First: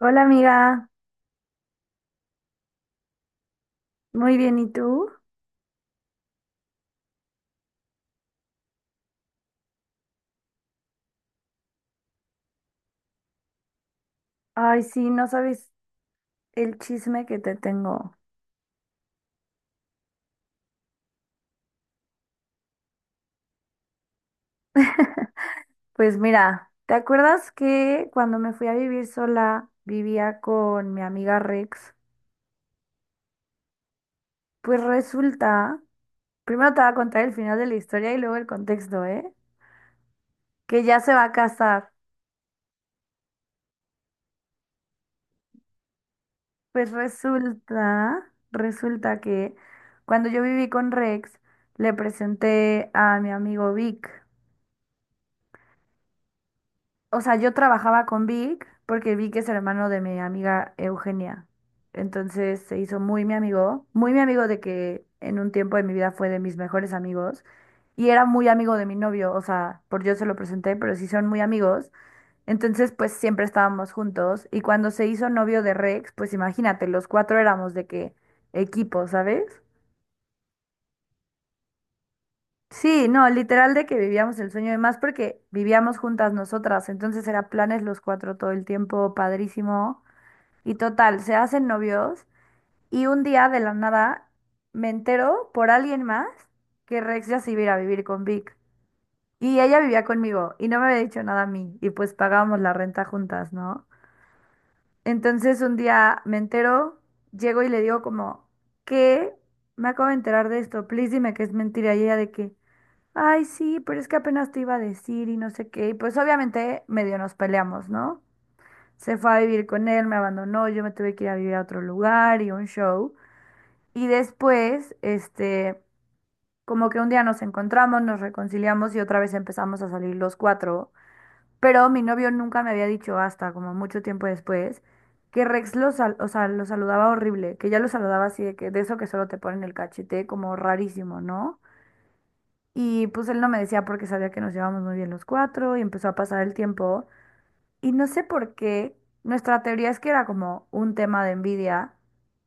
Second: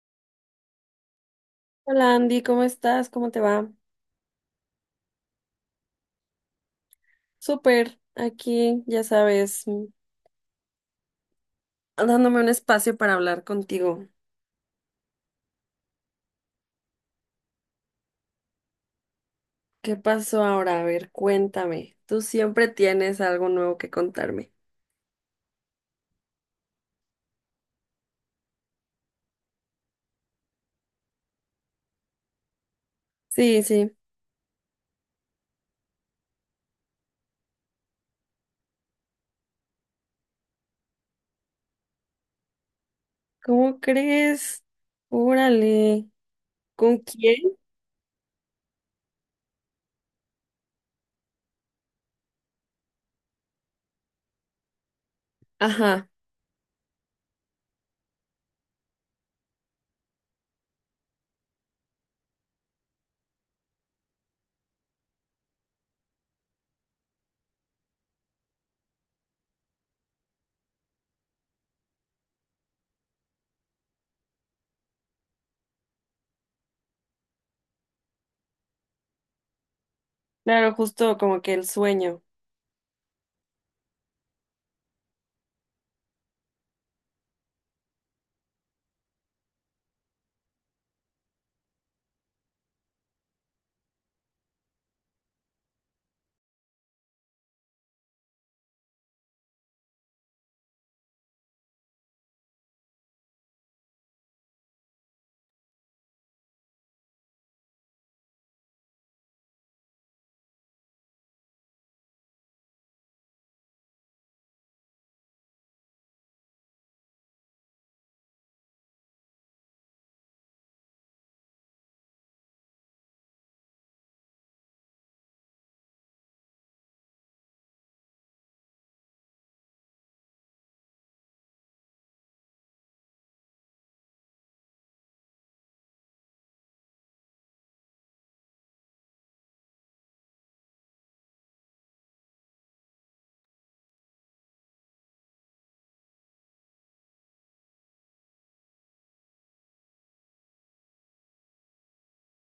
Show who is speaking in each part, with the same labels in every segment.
Speaker 1: Hola amiga,
Speaker 2: Hola Andy, ¿cómo estás? ¿Cómo te va?
Speaker 1: muy bien, ¿y tú?
Speaker 2: Súper, aquí, ya sabes, dándome un espacio para hablar contigo.
Speaker 1: Ay, sí, no sabes el chisme que te tengo.
Speaker 2: ¿Qué pasó ahora? A ver, cuéntame. Tú siempre tienes algo nuevo que contarme.
Speaker 1: Pues mira, ¿te acuerdas que cuando me fui a vivir sola vivía con mi amiga Rex?
Speaker 2: Sí, sí.
Speaker 1: Pues resulta, primero te voy a contar el final de la historia y luego el contexto, ¿eh? Que ya se va a casar.
Speaker 2: ¿Cómo crees? Órale.
Speaker 1: Pues
Speaker 2: ¿Con quién?
Speaker 1: resulta, resulta que cuando yo viví con Rex, le presenté a mi amigo Vic.
Speaker 2: Ajá.
Speaker 1: O sea, yo trabajaba con Vic porque Vic es hermano de mi amiga Eugenia. Entonces se hizo muy mi amigo de que en un tiempo de mi vida fue de mis mejores amigos y era muy amigo de mi novio, o sea, por yo se lo presenté, pero sí son muy amigos. Entonces, pues siempre estábamos juntos y cuando se hizo novio de Rex, pues imagínate, los cuatro éramos de qué equipo, ¿sabes?
Speaker 2: Claro, justo como que el sueño.
Speaker 1: Sí, no, literal de que vivíamos el sueño de más porque vivíamos juntas nosotras, entonces era planes los cuatro todo el tiempo, padrísimo. Y total, se hacen novios y un día de la nada me entero por alguien más que Rex ya se iba a ir a vivir con Vic. Y ella vivía conmigo y no me había dicho nada a mí y pues pagábamos la renta juntas, ¿no? Entonces un día me entero, llego y le digo como, ¿qué? Me acabo de enterar de esto, please dime que es mentira. Y ella de que, ay, sí, pero es que apenas te iba a decir y no sé qué. Y pues obviamente medio nos peleamos, ¿no? Se fue a vivir con él, me abandonó, yo me tuve que ir a vivir a otro lugar y un show. Y después, este, como que un día nos encontramos, nos reconciliamos y otra vez empezamos a salir los cuatro. Pero mi novio nunca me había dicho hasta como mucho tiempo después que o sea, lo saludaba horrible, que ya lo saludaba así de que de eso que solo te ponen el cachete, como rarísimo, ¿no? Y pues él no me decía porque sabía que nos llevábamos muy bien los cuatro y empezó a pasar el tiempo. Y no sé por qué, nuestra teoría es que era como un tema de envidia,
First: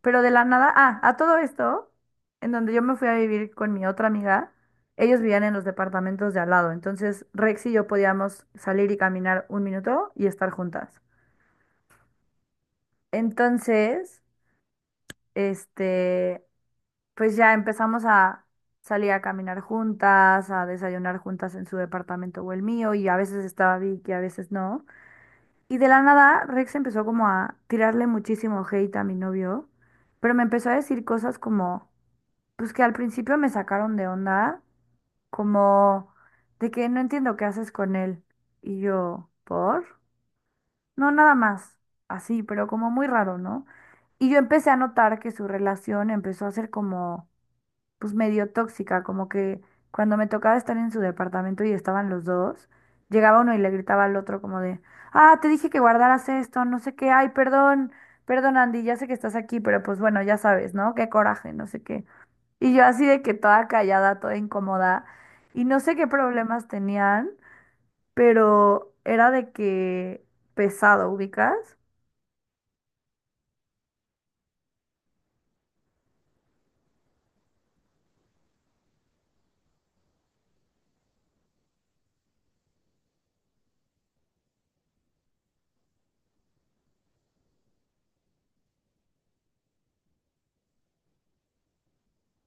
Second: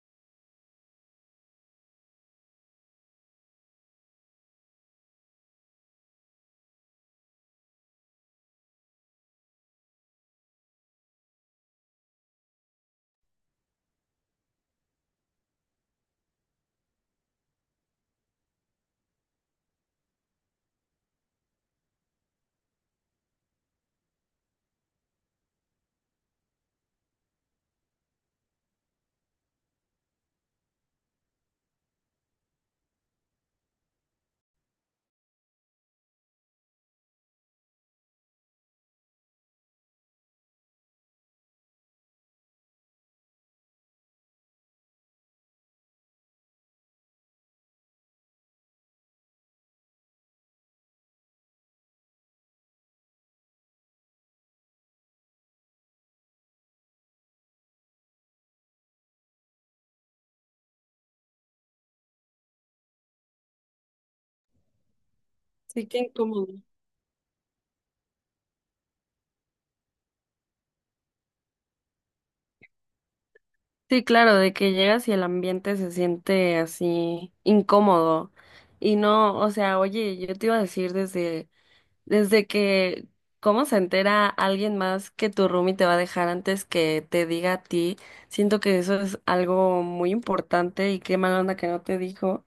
Speaker 1: pero de la nada, ah, a todo esto, en donde yo me fui a vivir con mi otra amiga, ellos vivían en los departamentos de al lado, entonces Rex y yo podíamos salir y caminar un minuto y estar juntas. Entonces, este, pues ya empezamos a salir a caminar juntas, a desayunar juntas en su departamento o el mío, y a veces estaba Vicky, a veces no. Y de la nada, Rex empezó como a tirarle muchísimo hate a mi novio, pero me empezó a decir cosas como, pues que al principio me sacaron de onda, como de que no entiendo qué haces con él. Y yo, ¿por? No, nada más, así, pero como muy raro, ¿no? Y yo empecé a notar que su relación empezó a ser como pues medio tóxica, como que cuando me tocaba estar en su departamento y estaban los dos, llegaba uno y le gritaba al otro como de, ah, te dije que guardaras esto, no sé qué, ay, perdón, perdón Andy, ya sé que estás aquí, pero pues bueno, ya sabes, ¿no? Qué coraje, no sé qué. Y yo así de que toda callada, toda incómoda, y no
Speaker 2: Sí,
Speaker 1: sé
Speaker 2: qué
Speaker 1: qué
Speaker 2: incómodo.
Speaker 1: problemas tenían, pero era de que pesado, ¿ubicas?
Speaker 2: Sí, claro, de que llegas y el ambiente se siente así incómodo. Y no, o sea, oye, yo te iba a decir desde. Desde que, ¿Cómo se entera alguien más que tu roomie te va a dejar antes que te diga a ti? Siento que eso es algo muy importante y qué mala onda que no te dijo.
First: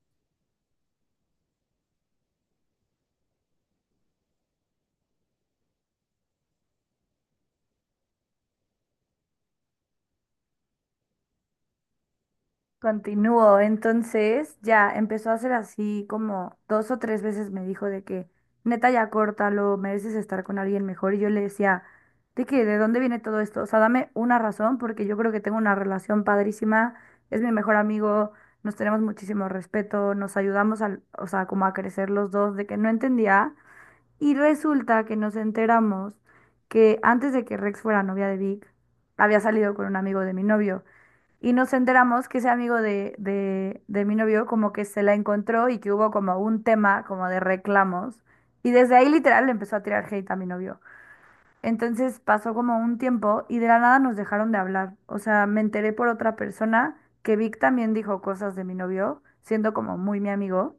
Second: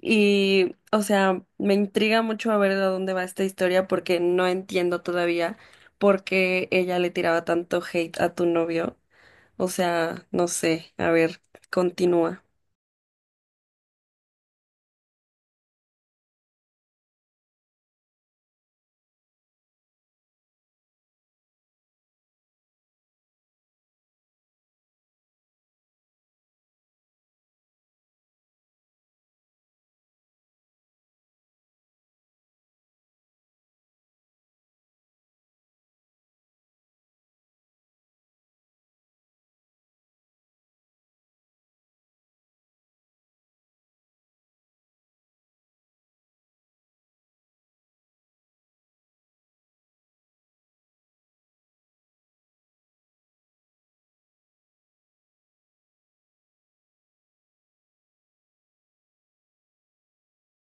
Speaker 2: Y, o sea, me intriga mucho a ver de dónde va esta historia porque no entiendo todavía por qué ella le tiraba tanto hate a tu novio. O sea, no sé, a ver, continúa.
Speaker 1: Continuó entonces ya empezó a hacer así como dos o tres veces me dijo de que neta ya córtalo, mereces estar con alguien mejor y yo le decía de que de dónde viene todo esto, o sea, dame una razón porque yo creo que tengo una relación padrísima, es mi mejor amigo, nos tenemos muchísimo respeto, o sea, como a crecer los dos, de que no entendía y resulta que nos enteramos que antes de que Rex fuera novia de Vic, había salido con un amigo de mi novio. Y nos enteramos que ese amigo de mi novio como que se la encontró y que hubo como un tema como de reclamos. Y desde ahí literal le empezó a tirar hate a mi novio. Entonces pasó como un tiempo y de la nada nos dejaron de hablar. O sea, me enteré por otra persona que Vic también dijo cosas de mi novio, siendo como muy mi amigo.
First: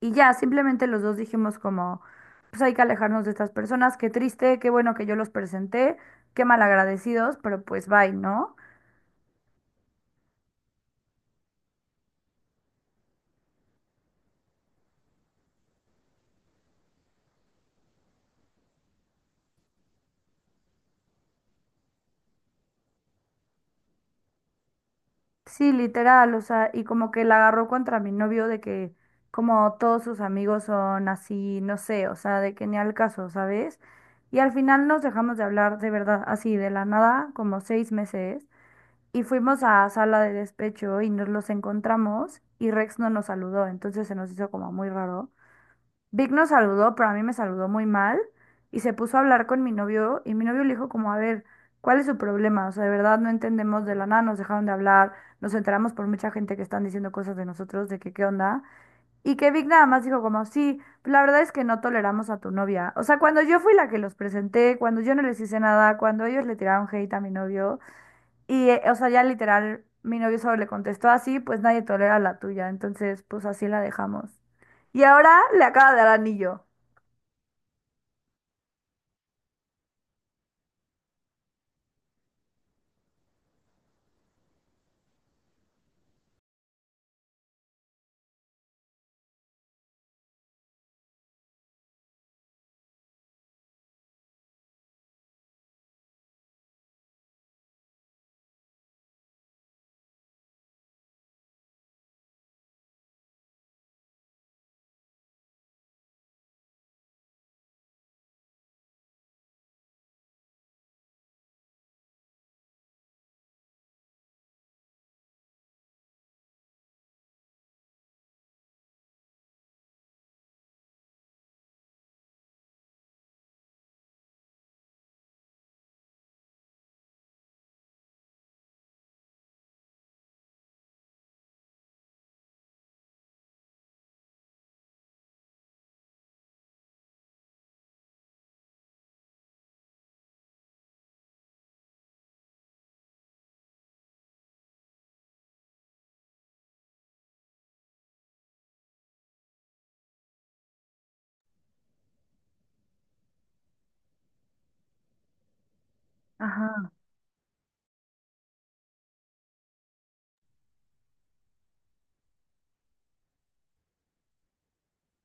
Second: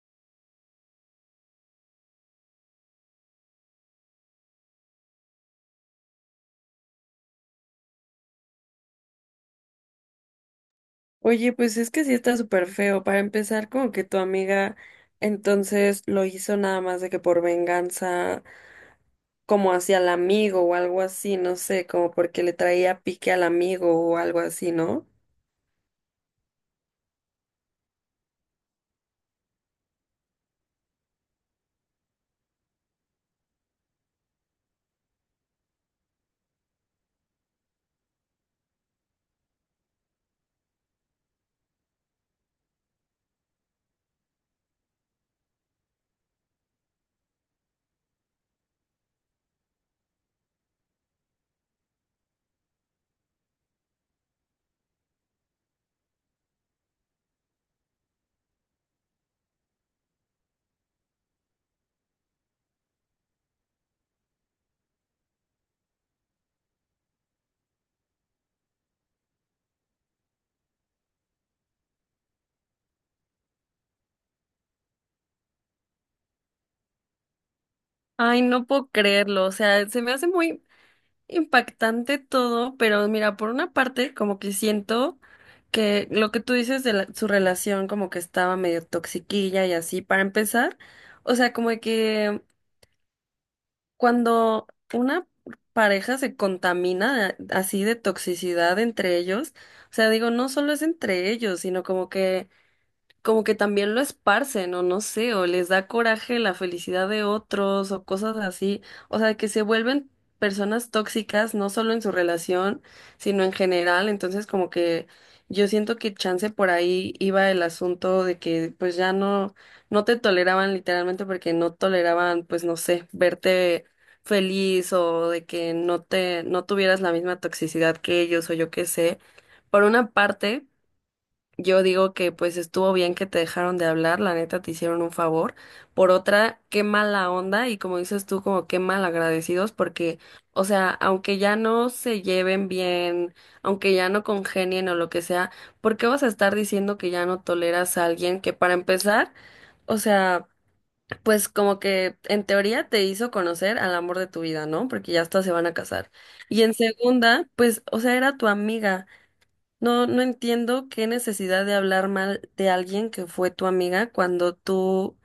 Speaker 1: Y ya, simplemente los dos dijimos como, pues hay que alejarnos de estas personas, qué triste, qué bueno que yo los presenté, qué malagradecidos, pero pues bye, ¿no?
Speaker 2: Oye, pues es que sí está súper feo. Para empezar, como que tu amiga entonces lo hizo nada más de que por venganza, como hacia el amigo o algo así, no sé, como porque le traía pique al amigo o algo así, ¿no?
Speaker 1: Sí, literal, o sea, y como que la agarró contra mi novio de que como todos sus amigos son así, no sé, o sea, de que ni al caso, ¿sabes? Y al final nos dejamos de hablar de verdad, así de la nada, como seis meses, y fuimos a sala de despecho y nos los encontramos y Rex no nos saludó, entonces se nos hizo como muy raro. Vic nos saludó, pero a mí me saludó muy mal y se puso a hablar con mi novio y mi novio le dijo como, a ver, ¿cuál es su problema? O sea, de verdad no entendemos de la nada, nos dejaron de hablar, nos enteramos por mucha gente que están diciendo cosas de nosotros, de que qué onda. Y que Vic nada más dijo como, sí, la verdad es que no toleramos a tu novia. O sea, cuando yo fui la que los presenté, cuando yo no les hice nada, cuando ellos le tiraron hate a mi novio y, o sea, ya literal, mi novio solo le contestó así, pues nadie tolera la tuya, entonces pues así la dejamos. Y ahora le acaba de dar anillo.
Speaker 2: Ay, no puedo creerlo, o sea, se me hace muy impactante todo, pero mira, por una parte, como que siento que lo que tú dices su relación como que estaba medio toxiquilla y así, para empezar, o sea, como de que. Cuando una pareja se contamina así de toxicidad entre ellos, o sea, digo, no solo es entre ellos, sino como que también lo esparcen, o no sé, o les da coraje la felicidad de otros, o cosas así. O sea, que se vuelven personas tóxicas, no solo en su relación, sino en general. Entonces, como que yo siento que chance por ahí iba el asunto de que pues ya no te toleraban literalmente porque no toleraban, pues no sé, verte feliz o de que no tuvieras la misma toxicidad que ellos, o yo qué sé. Por una parte yo digo que pues estuvo bien que te dejaron de hablar, la neta te hicieron un favor. Por otra, qué mala onda y como dices tú, como qué mal agradecidos porque, o sea, aunque ya no se lleven bien, aunque ya no congenien o lo que sea, ¿por qué vas a estar diciendo que ya no toleras a alguien que para empezar, o sea, pues como que en teoría te hizo conocer al amor de tu vida, ¿no? Porque ya hasta se van a casar. Y en
Speaker 1: Ajá.
Speaker 2: segunda, pues, o sea, era tu amiga. No, no entiendo qué necesidad de hablar mal de alguien que fue tu amiga cuando tú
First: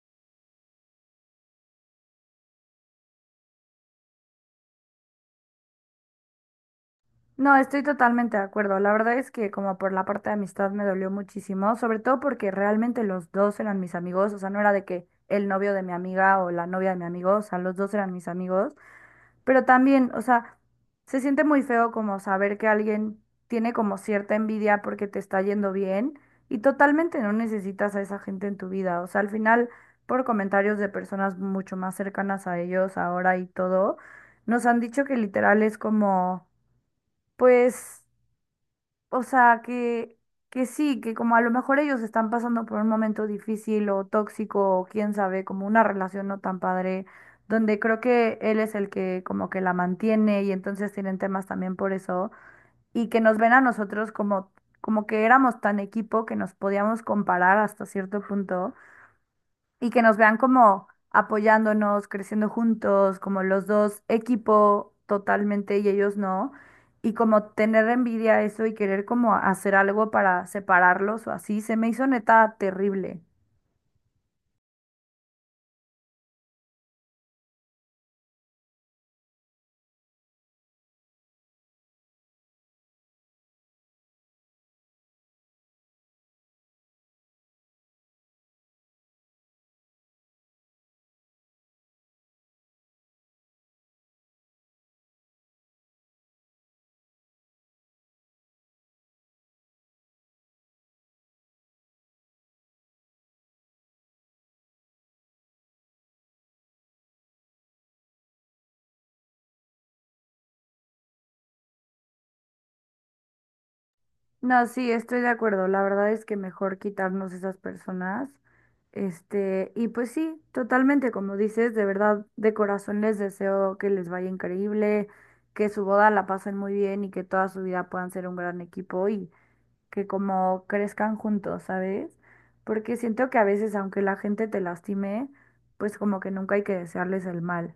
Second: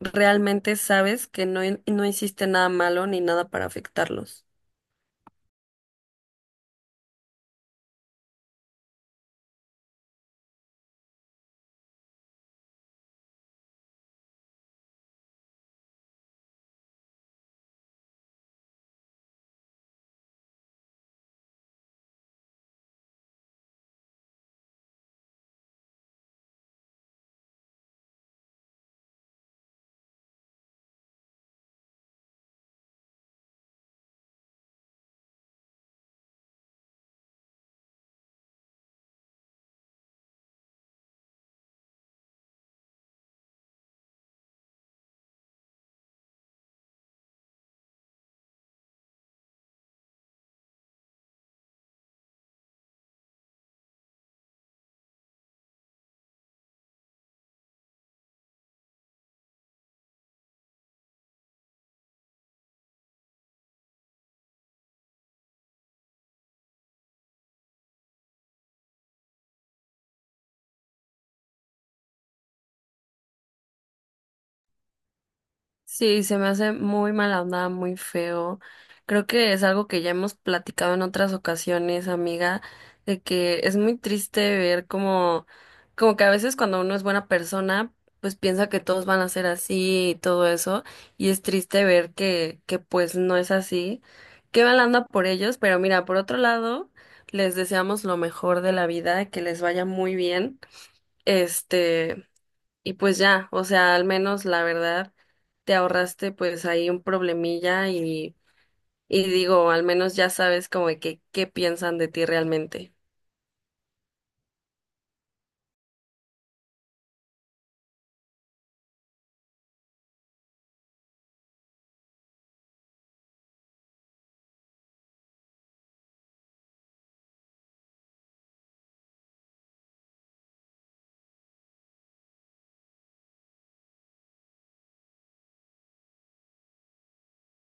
Speaker 2: realmente sabes que no, no hiciste nada malo ni nada para afectarlos.
Speaker 1: No, estoy totalmente de acuerdo. La verdad es que como por la parte de amistad me dolió muchísimo, sobre todo porque realmente los dos eran mis amigos, o sea, no era de que el novio de mi amiga o la novia de mi amigo, o sea, los dos eran mis amigos, pero también, o sea, se siente muy feo como saber que alguien tiene como cierta envidia porque te está yendo bien y totalmente no necesitas a esa gente en tu vida, o sea, al final, por comentarios de personas mucho más cercanas a ellos ahora y todo, nos han dicho que literal es como... pues, o sea, que sí, que como a lo mejor ellos están pasando por un momento difícil o tóxico, o quién sabe, como una relación no tan padre, donde creo que él es el que como que la mantiene y entonces tienen temas también por eso, y que nos ven a nosotros como, como que éramos tan equipo que nos podíamos comparar hasta cierto punto y que nos vean como apoyándonos, creciendo juntos, como los dos equipo totalmente y ellos no, y como tener envidia a eso y querer como hacer algo para separarlos o así, se me hizo neta terrible.
Speaker 2: Sí, se me hace muy mala onda, muy feo. Creo que es algo que ya hemos platicado en otras ocasiones, amiga, de que es muy triste ver como, como que a veces cuando uno es buena persona, pues piensa que todos van a ser así y todo eso, y es triste ver que pues no es así. Qué mala onda por ellos, pero mira, por otro lado, les deseamos lo mejor de la vida, que les vaya muy bien. Este. Y pues ya, o sea, al menos la verdad, te ahorraste pues ahí un problemilla y digo, al menos ya sabes como de que qué piensan de ti realmente.
Speaker 1: No, sí, estoy de acuerdo. La verdad es que mejor quitarnos esas personas. Este, y pues sí, totalmente, como dices, de verdad, de corazón les deseo que les vaya increíble, que su boda la pasen muy bien y que toda su vida puedan ser un gran equipo y que como crezcan juntos, ¿sabes? Porque siento que a veces, aunque la gente te lastime, pues como que nunca hay que desearles el mal.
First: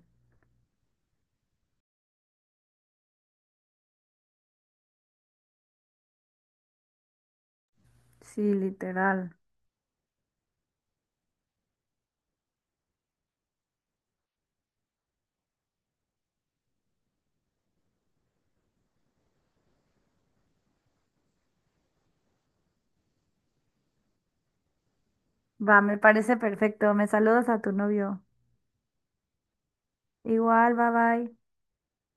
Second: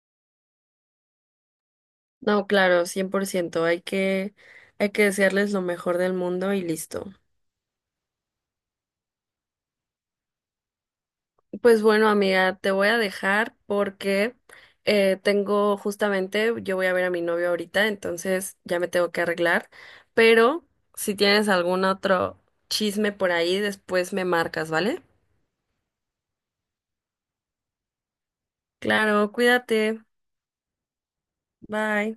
Speaker 2: No, claro, 100%. Hay que desearles lo mejor del mundo y listo.
Speaker 1: Sí, literal.
Speaker 2: Pues bueno, amiga, te voy a dejar porque tengo justamente, yo voy a ver a mi novio ahorita, entonces ya me tengo que arreglar, pero si tienes algún otro chisme por ahí, después me marcas, ¿vale?
Speaker 1: Va, me parece perfecto. Me saludas a tu novio.
Speaker 2: Claro, cuídate.
Speaker 1: Igual, bye bye.
Speaker 2: Bye.